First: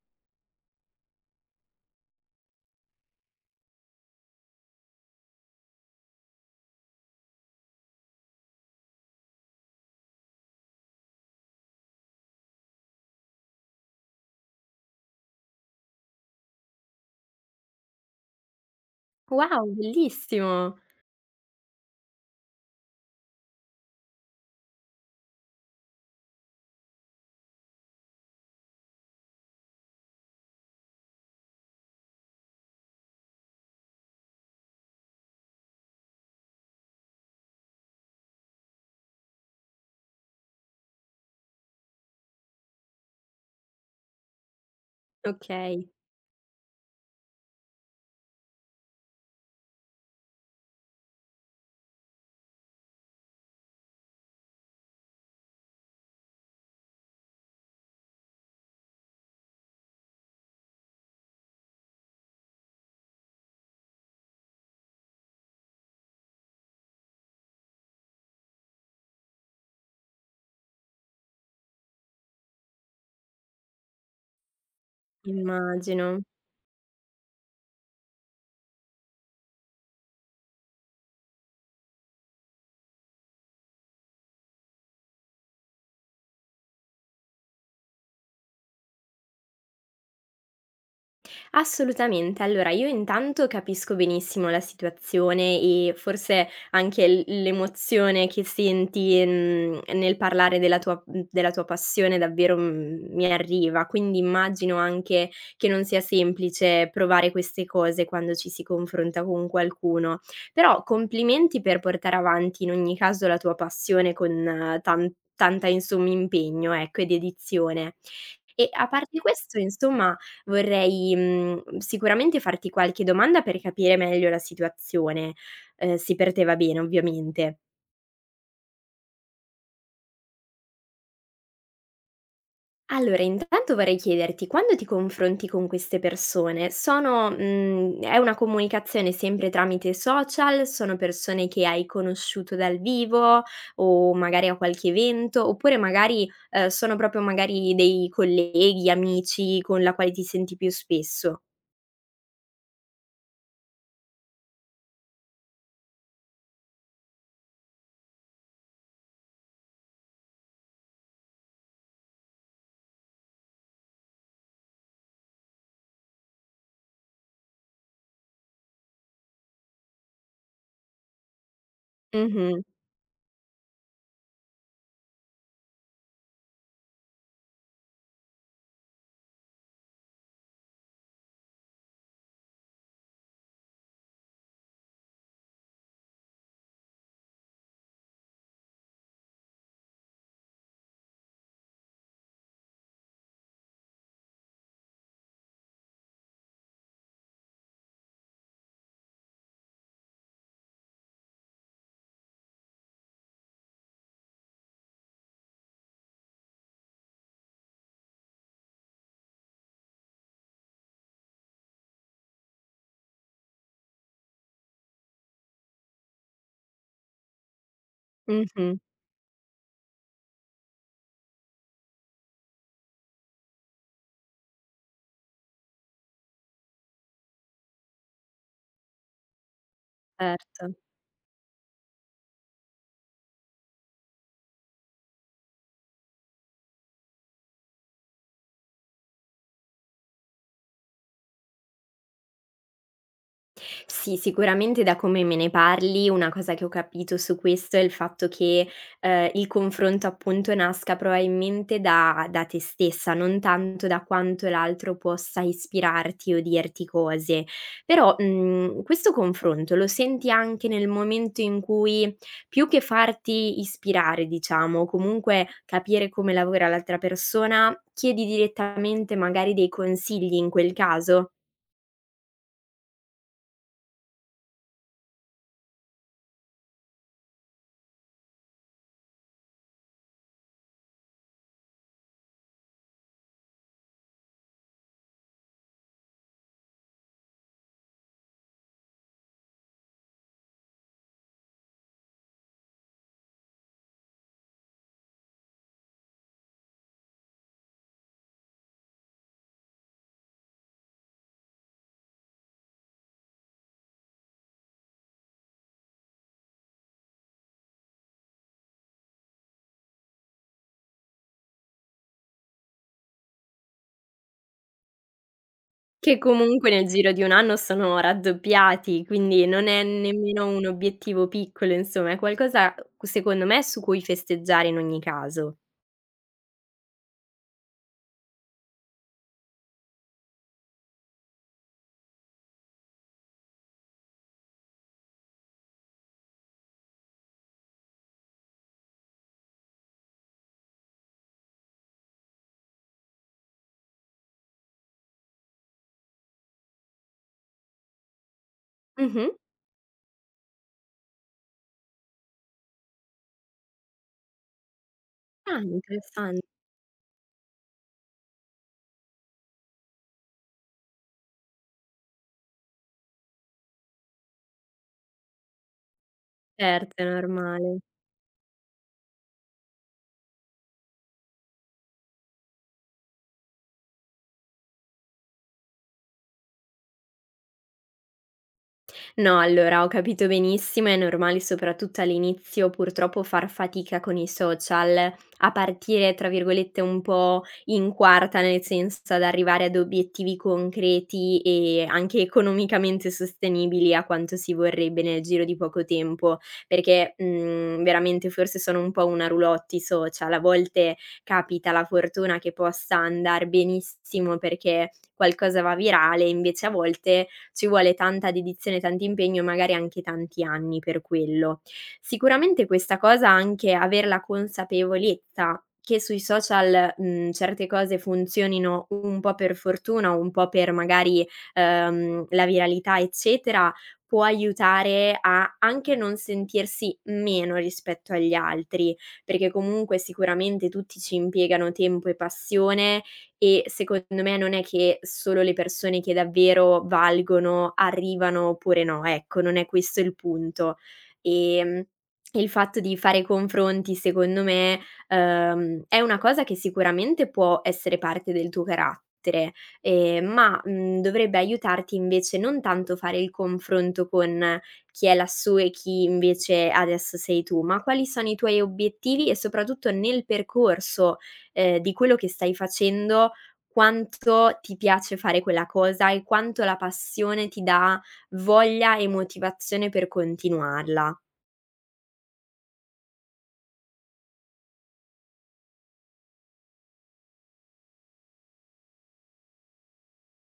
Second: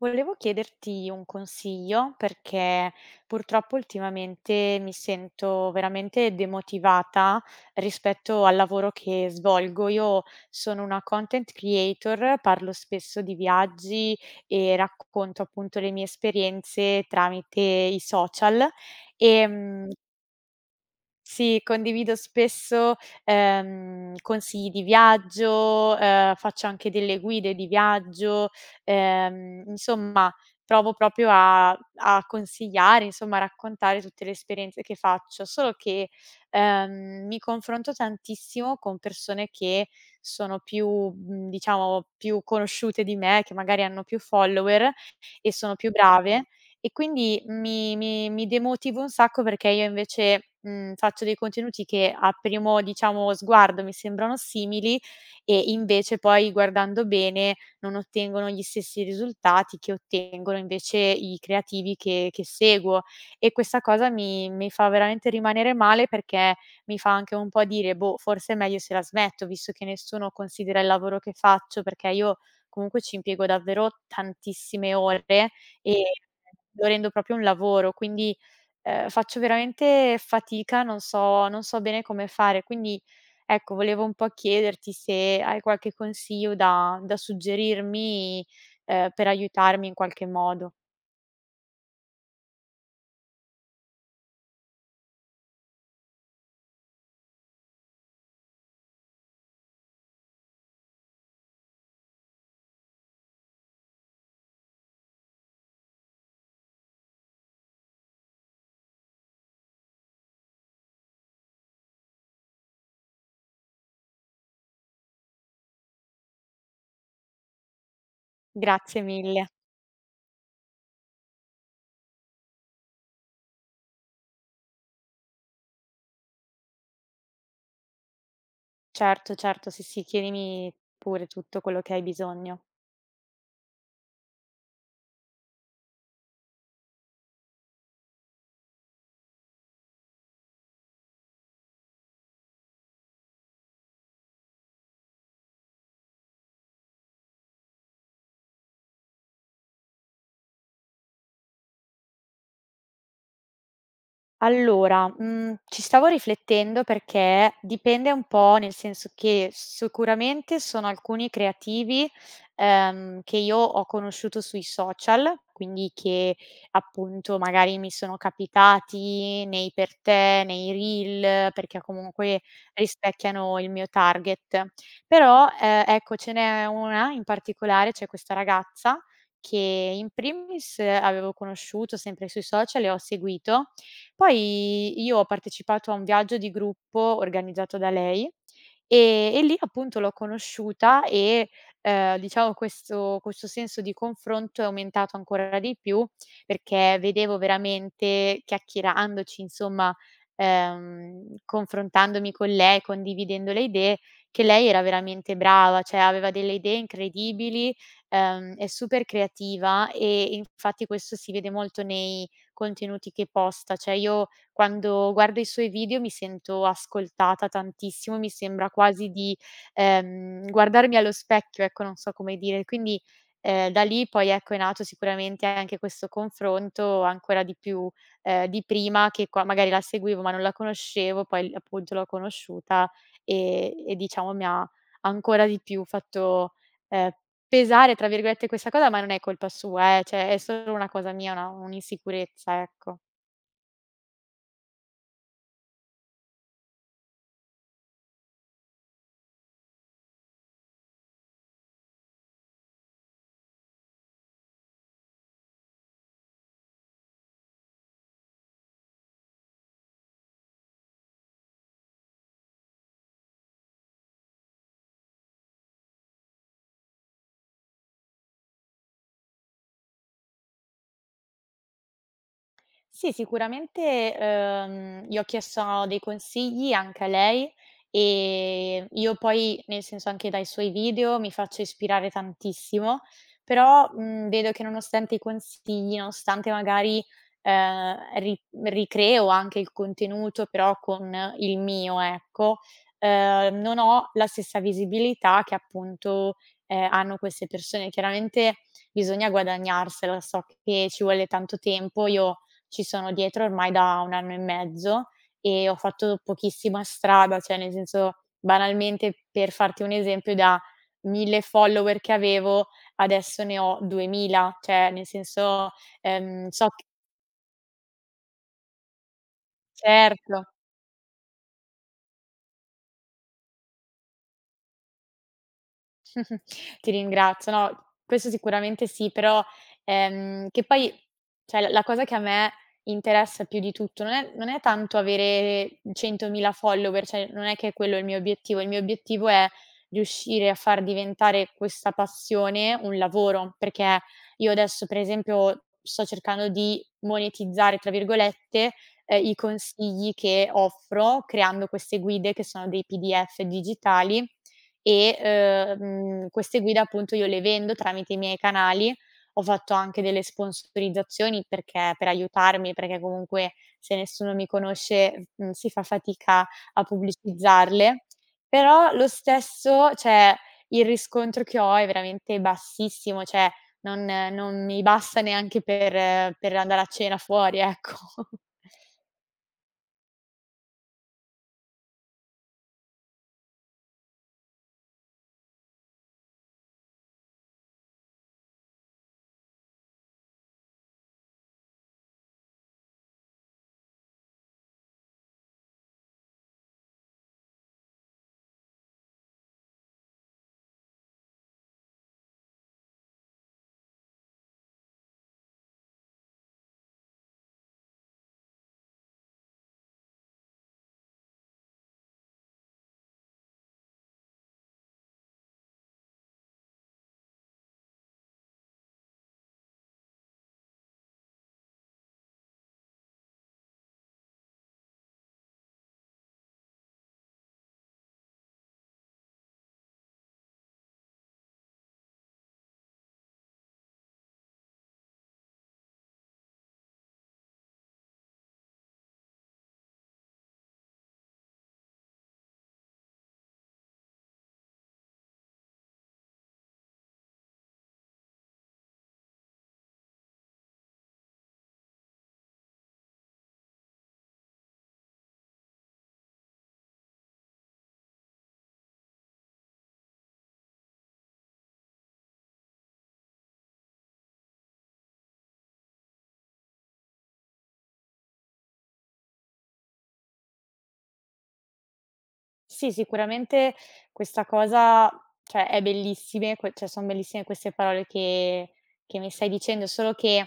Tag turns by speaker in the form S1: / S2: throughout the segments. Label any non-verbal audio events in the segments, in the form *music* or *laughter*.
S1: Volevo chiederti un consiglio perché purtroppo ultimamente mi sento veramente demotivata rispetto al lavoro che svolgo. Io sono una content creator, parlo spesso di viaggi e racconto appunto le mie esperienze tramite i social.
S2: Wow,
S1: E
S2: bellissimo.
S1: sì, condivido spesso, consigli di viaggio, faccio anche delle guide di viaggio, insomma provo proprio a consigliare, insomma a raccontare tutte le esperienze che faccio, solo che, mi confronto tantissimo con persone che sono più, diciamo più conosciute di me, che magari hanno più follower e sono
S2: Okay,
S1: più brave e quindi mi demotiva un sacco perché io invece, faccio dei contenuti che a primo, diciamo, sguardo mi sembrano simili e invece poi guardando bene non ottengono gli stessi risultati che ottengono invece i creativi che seguo. E questa cosa mi fa veramente rimanere male perché mi fa anche un po' dire: "Boh, forse è meglio se la smetto, visto che nessuno considera il lavoro che faccio", perché io comunque ci impiego davvero tantissime ore e
S2: immagino.
S1: lo rendo proprio un lavoro, quindi, faccio veramente fatica, non so bene come fare. Quindi, ecco, volevo un po' chiederti se hai qualche consiglio da suggerirmi, per aiutarmi in qualche modo.
S2: Assolutamente. Allora, io intanto capisco benissimo la situazione e forse anche l'emozione che senti, nel parlare della tua della tua passione davvero, mi arriva, quindi immagino anche che non sia semplice provare queste cose quando ci si confronta con qualcuno. Però complimenti per portare avanti in ogni caso la tua passione con tanta insomma impegno, ecco, e dedizione. E a
S1: Grazie
S2: parte
S1: mille.
S2: questo, insomma. Vorrei, sicuramente farti qualche domanda per capire meglio la situazione, se per te va bene ovviamente.
S1: Certo, certo, sì, sì, chiedimi pure tutto quello che hai bisogno.
S2: Allora intanto vorrei chiederti, quando ti confronti con queste persone sono è una comunicazione sempre tramite social? Sono persone che hai conosciuto dal vivo o magari a qualche evento? Oppure magari, sono proprio magari dei colleghi, amici con la quale ti senti più spesso?
S1: Allora, ci stavo riflettendo perché dipende un po', nel senso che sicuramente sono alcuni creativi, che io ho conosciuto sui social, quindi che appunto magari mi sono capitati nei per te, nei reel, perché comunque
S2: Mh-mh,
S1: rispecchiano il mio target. Però, ecco ce n'è una in particolare, c'è questa ragazza che in primis avevo conosciuto sempre sui social e ho seguito poi io ho partecipato a un viaggio di gruppo organizzato da lei e lì appunto l'ho conosciuta e, diciamo questo senso di confronto è aumentato ancora di più, perché vedevo veramente chiacchierandoci, insomma, confrontandomi con lei, condividendo le idee, che lei era veramente brava, cioè aveva delle idee incredibili, è super creativa e infatti questo si vede molto nei contenuti che posta. Cioè io quando guardo i suoi video mi sento ascoltata tantissimo, mi sembra
S2: mh-mh,
S1: quasi di, guardarmi allo specchio, ecco, non so come dire. Quindi, da lì poi ecco è nato sicuramente anche questo confronto ancora di più, di prima che qua magari la seguivo ma non la
S2: certo.
S1: conoscevo, poi l appunto l'ho conosciuta e diciamo mi ha ancora di più fatto, ehm pesare, tra virgolette, questa cosa, ma non è colpa sua cioè è solo una cosa mia, una un'insicurezza, ecco.
S2: Sì, sicuramente da come me ne parli, una cosa che ho capito su questo è il fatto che, il confronto appunto nasca probabilmente da te stessa, non tanto da quanto l'altro possa ispirarti o dirti cose. Però, questo confronto lo senti anche nel momento in cui più che farti ispirare diciamo, o comunque capire come lavora l'altra persona, chiedi direttamente magari dei consigli in quel caso?
S1: Sì, sicuramente, gli ho chiesto dei consigli anche a lei e io poi, nel senso anche dai suoi video, mi faccio ispirare tantissimo, però, vedo che nonostante i consigli, nonostante magari, ri ricreo anche il contenuto, però con il mio, ecco, non ho la stessa visibilità che appunto, hanno queste persone. Chiaramente bisogna guadagnarsela, so che ci vuole tanto tempo. Io ci sono dietro ormai da 1 anno e mezzo e ho fatto pochissima strada, cioè nel senso, banalmente per farti un esempio da 1.000 follower che avevo, adesso ne ho 2.000, cioè nel senso,
S2: Che
S1: so
S2: comunque
S1: c
S2: nel giro di 1 anno sono raddoppiati, quindi non è
S1: certo.
S2: nemmeno un obiettivo piccolo, insomma, è qualcosa, secondo me, su cui festeggiare in ogni caso.
S1: *laughs* Ti ringrazio. No, questo sicuramente sì, però, che poi cioè la cosa che a me interessa più di tutto non è tanto avere 100.000 follower, cioè non è che quello è il mio obiettivo. Il mio obiettivo è riuscire a far diventare questa passione un lavoro, perché io adesso, per esempio, sto cercando di "monetizzare", tra virgolette,
S2: Mh-mh.
S1: i consigli che offro creando queste guide che sono dei PDF digitali e,
S2: Ah, interessante.
S1: queste guide appunto io le vendo tramite i miei canali. Ho fatto anche delle sponsorizzazioni perché per aiutarmi, perché comunque se nessuno mi conosce, si fa fatica a
S2: Certo, è normale.
S1: pubblicizzarle. Però lo stesso, cioè il riscontro che ho è veramente bassissimo, cioè non non mi basta neanche per andare a cena fuori, ecco. *laughs*
S2: No, allora ho capito benissimo, è normale soprattutto all'inizio purtroppo far fatica con i social, a partire tra virgolette un po' in quarta, nel senso ad arrivare ad obiettivi concreti e anche economicamente sostenibili a quanto si vorrebbe nel giro di poco tempo, perché veramente forse sono un po' una roulotte i social, a volte capita la fortuna che possa andare benissimo perché qualcosa va virale, invece a volte ci vuole tanta dedizione, tanto impegno e magari anche tanti anni per quello. Sicuramente questa cosa, anche aver la consapevolezza che sui social, certe cose funzionino un po' per fortuna, un po' per magari, la viralità, eccetera, può aiutare a anche non sentirsi meno rispetto agli altri, perché comunque sicuramente tutti ci impiegano tempo e passione e secondo me non è che solo le persone che davvero valgono arrivano oppure no, ecco, non è questo il punto. Ehm, il fatto di fare confronti secondo me, è una cosa che sicuramente può essere parte del tuo carattere, ma, dovrebbe aiutarti invece non tanto fare il confronto con chi è lassù e chi invece adesso sei tu, ma quali sono i tuoi obiettivi e soprattutto nel percorso di quello che stai facendo, quanto ti piace fare quella cosa e quanto la passione ti dà voglia e motivazione per continuarla.
S1: Sì, sicuramente questa cosa, cioè son bellissime queste parole che mi stai dicendo, solo che,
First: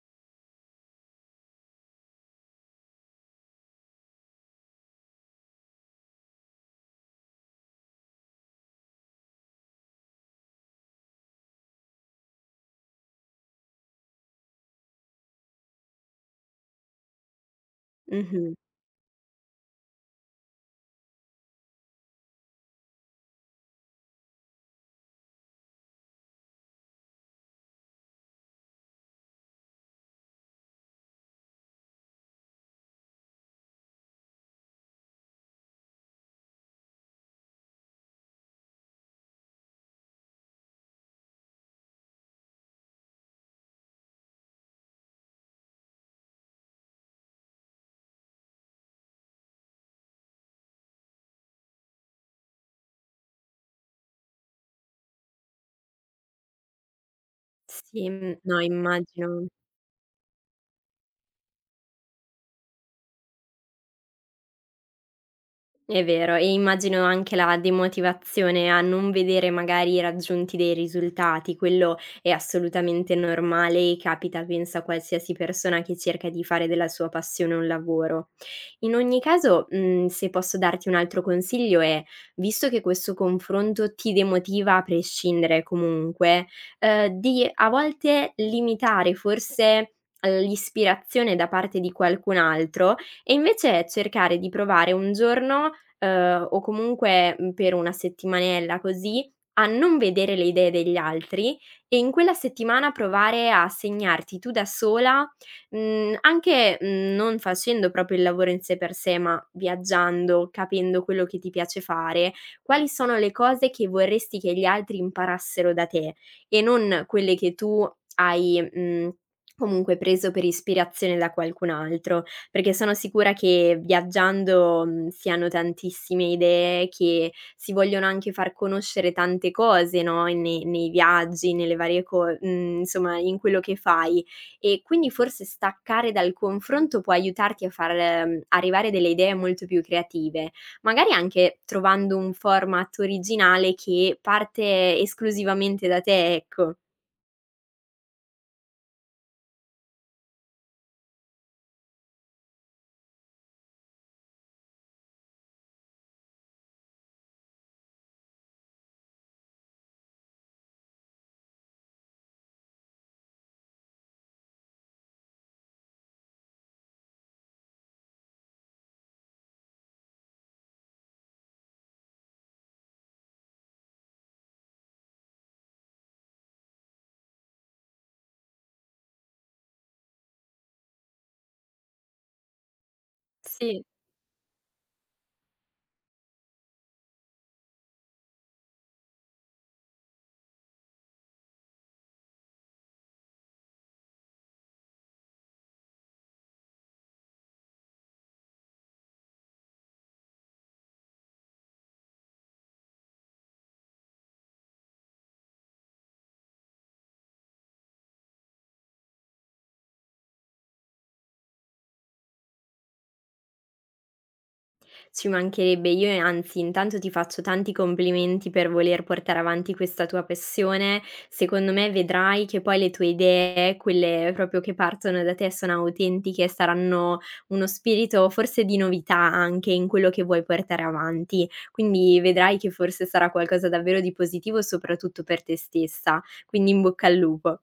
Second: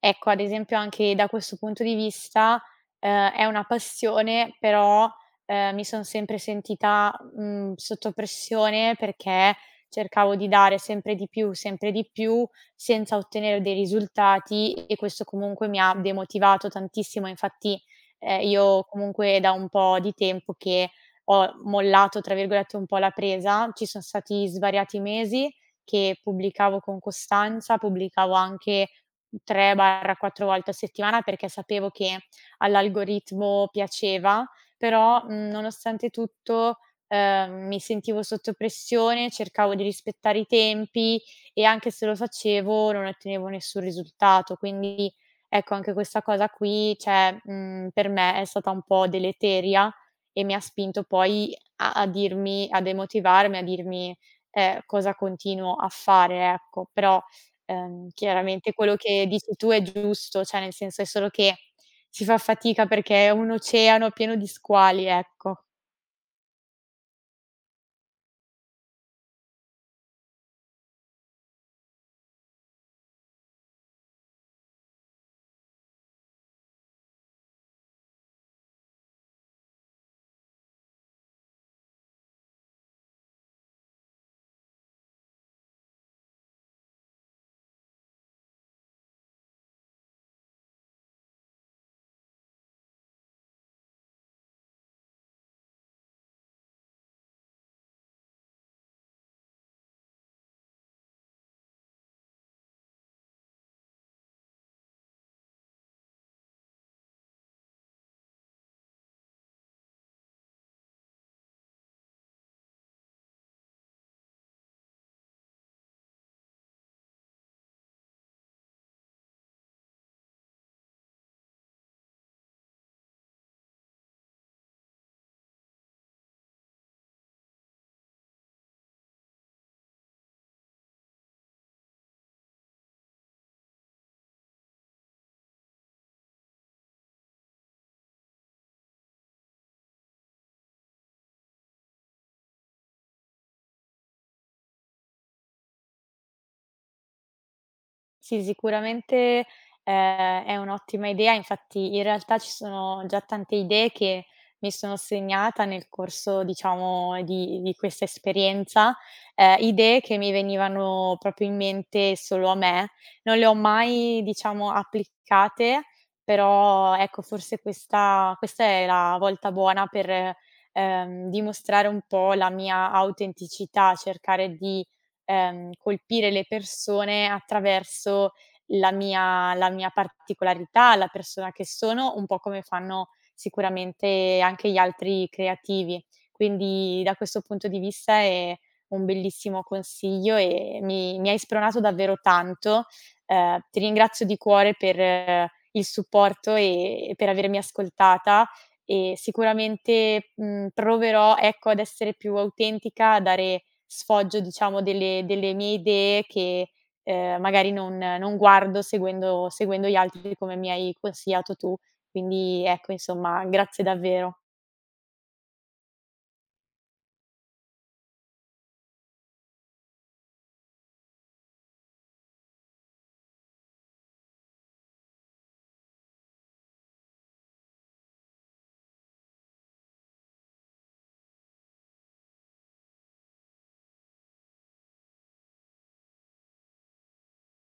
S1: ecco, ad esempio anche da questo punto di vista, è una passione, però, mi son sempre sentita, sotto pressione perché cercavo di dare sempre di più, senza ottenere dei risultati e questo comunque mi ha demotivato tantissimo. Infatti,
S2: Mh-mh.
S1: io comunque da un po' di tempo che ho "mollato" tra virgolette un po' la presa. Ci son stati svariati mesi che pubblicavo con costanza, pubblicavo anche 3/4 volte a settimana perché sapevo che all'algoritmo piaceva, però, nonostante tutto, mi sentivo sotto pressione, cercavo di rispettare i tempi e anche se lo facevo non ottenevo nessun risultato. Quindi ecco, anche questa cosa qui, cioè, per me è stata un po' deleteria e mi ha spinto poi a dirmi a demotivarmi, a dirmi, cosa continuo a fare, ecco. Però,
S2: Sì, no
S1: chiaramente quello che
S2: immagino.
S1: dici tu è giusto, cioè nel senso è solo che si fa fatica perché è un oceano pieno di squali, ecco.
S2: È vero, e immagino anche la demotivazione a non vedere magari raggiunti dei risultati, quello è assolutamente normale e capita penso a qualsiasi persona che cerca di fare della sua passione un lavoro. In ogni caso, se posso darti un altro consiglio è, visto che questo confronto ti demotiva a prescindere comunque, di a volte limitare forse l'ispirazione da parte di qualcun altro e invece cercare di provare un giorno, o comunque, per una settimanella così, a non vedere le idee degli altri e in quella settimana provare a segnarti tu da sola. Mhmm, anche, non facendo proprio il lavoro in sé per sé, ma viaggiando, capendo quello che ti piace fare, quali sono le cose che vorresti che gli altri imparassero da te e non quelle che tu hai, comunque preso per ispirazione da qualcun altro, perché sono sicura che viaggiando, si hanno tantissime idee, che si vogliono anche far conoscere tante cose, no, nei viaggi, nelle varie insomma in quello che fai. E quindi forse staccare dal confronto può aiutarti a far, arrivare delle idee molto più creative, magari anche trovando un format originale che parte esclusivamente da te, ecco.
S1: Sì, sicuramente, è un'ottima idea. Infatti, in realtà ci sono già tante idee che mi sono segnata nel corso, diciamo, di questa esperienza, idee che mi venivano proprio in mente solo a me. Non le ho mai, diciamo, applicate, però ecco, forse questa è la volta buona per, dimostrare un po' la mia autenticità, cercare di colpire le persone attraverso la mia particolarità, la persona che sono, un po' come fanno
S2: Sì.
S1: sicuramente anche gli altri creativi. Quindi da questo punto di vista è un bellissimo consiglio e mi hai spronato davvero tanto. Ti ringrazio di cuore per il supporto e per avermi ascoltata e sicuramente, proverò, ecco, ad essere più autentica, a dare sfoggio diciamo delle mie idee che, magari non guardo seguendo gli altri come mi hai consigliato tu. Quindi ecco, insomma, grazie davvero.
S2: Ci mancherebbe, io e anzi intanto ti faccio tanti complimenti per voler portare avanti questa tua passione. Secondo me vedrai che poi le tue idee, quelle proprio che partono da te, sono autentiche e saranno uno spirito forse di novità anche in quello che vuoi portare avanti. Quindi vedrai che forse sarà qualcosa davvero di positivo soprattutto per te stessa. Quindi in bocca al lupo.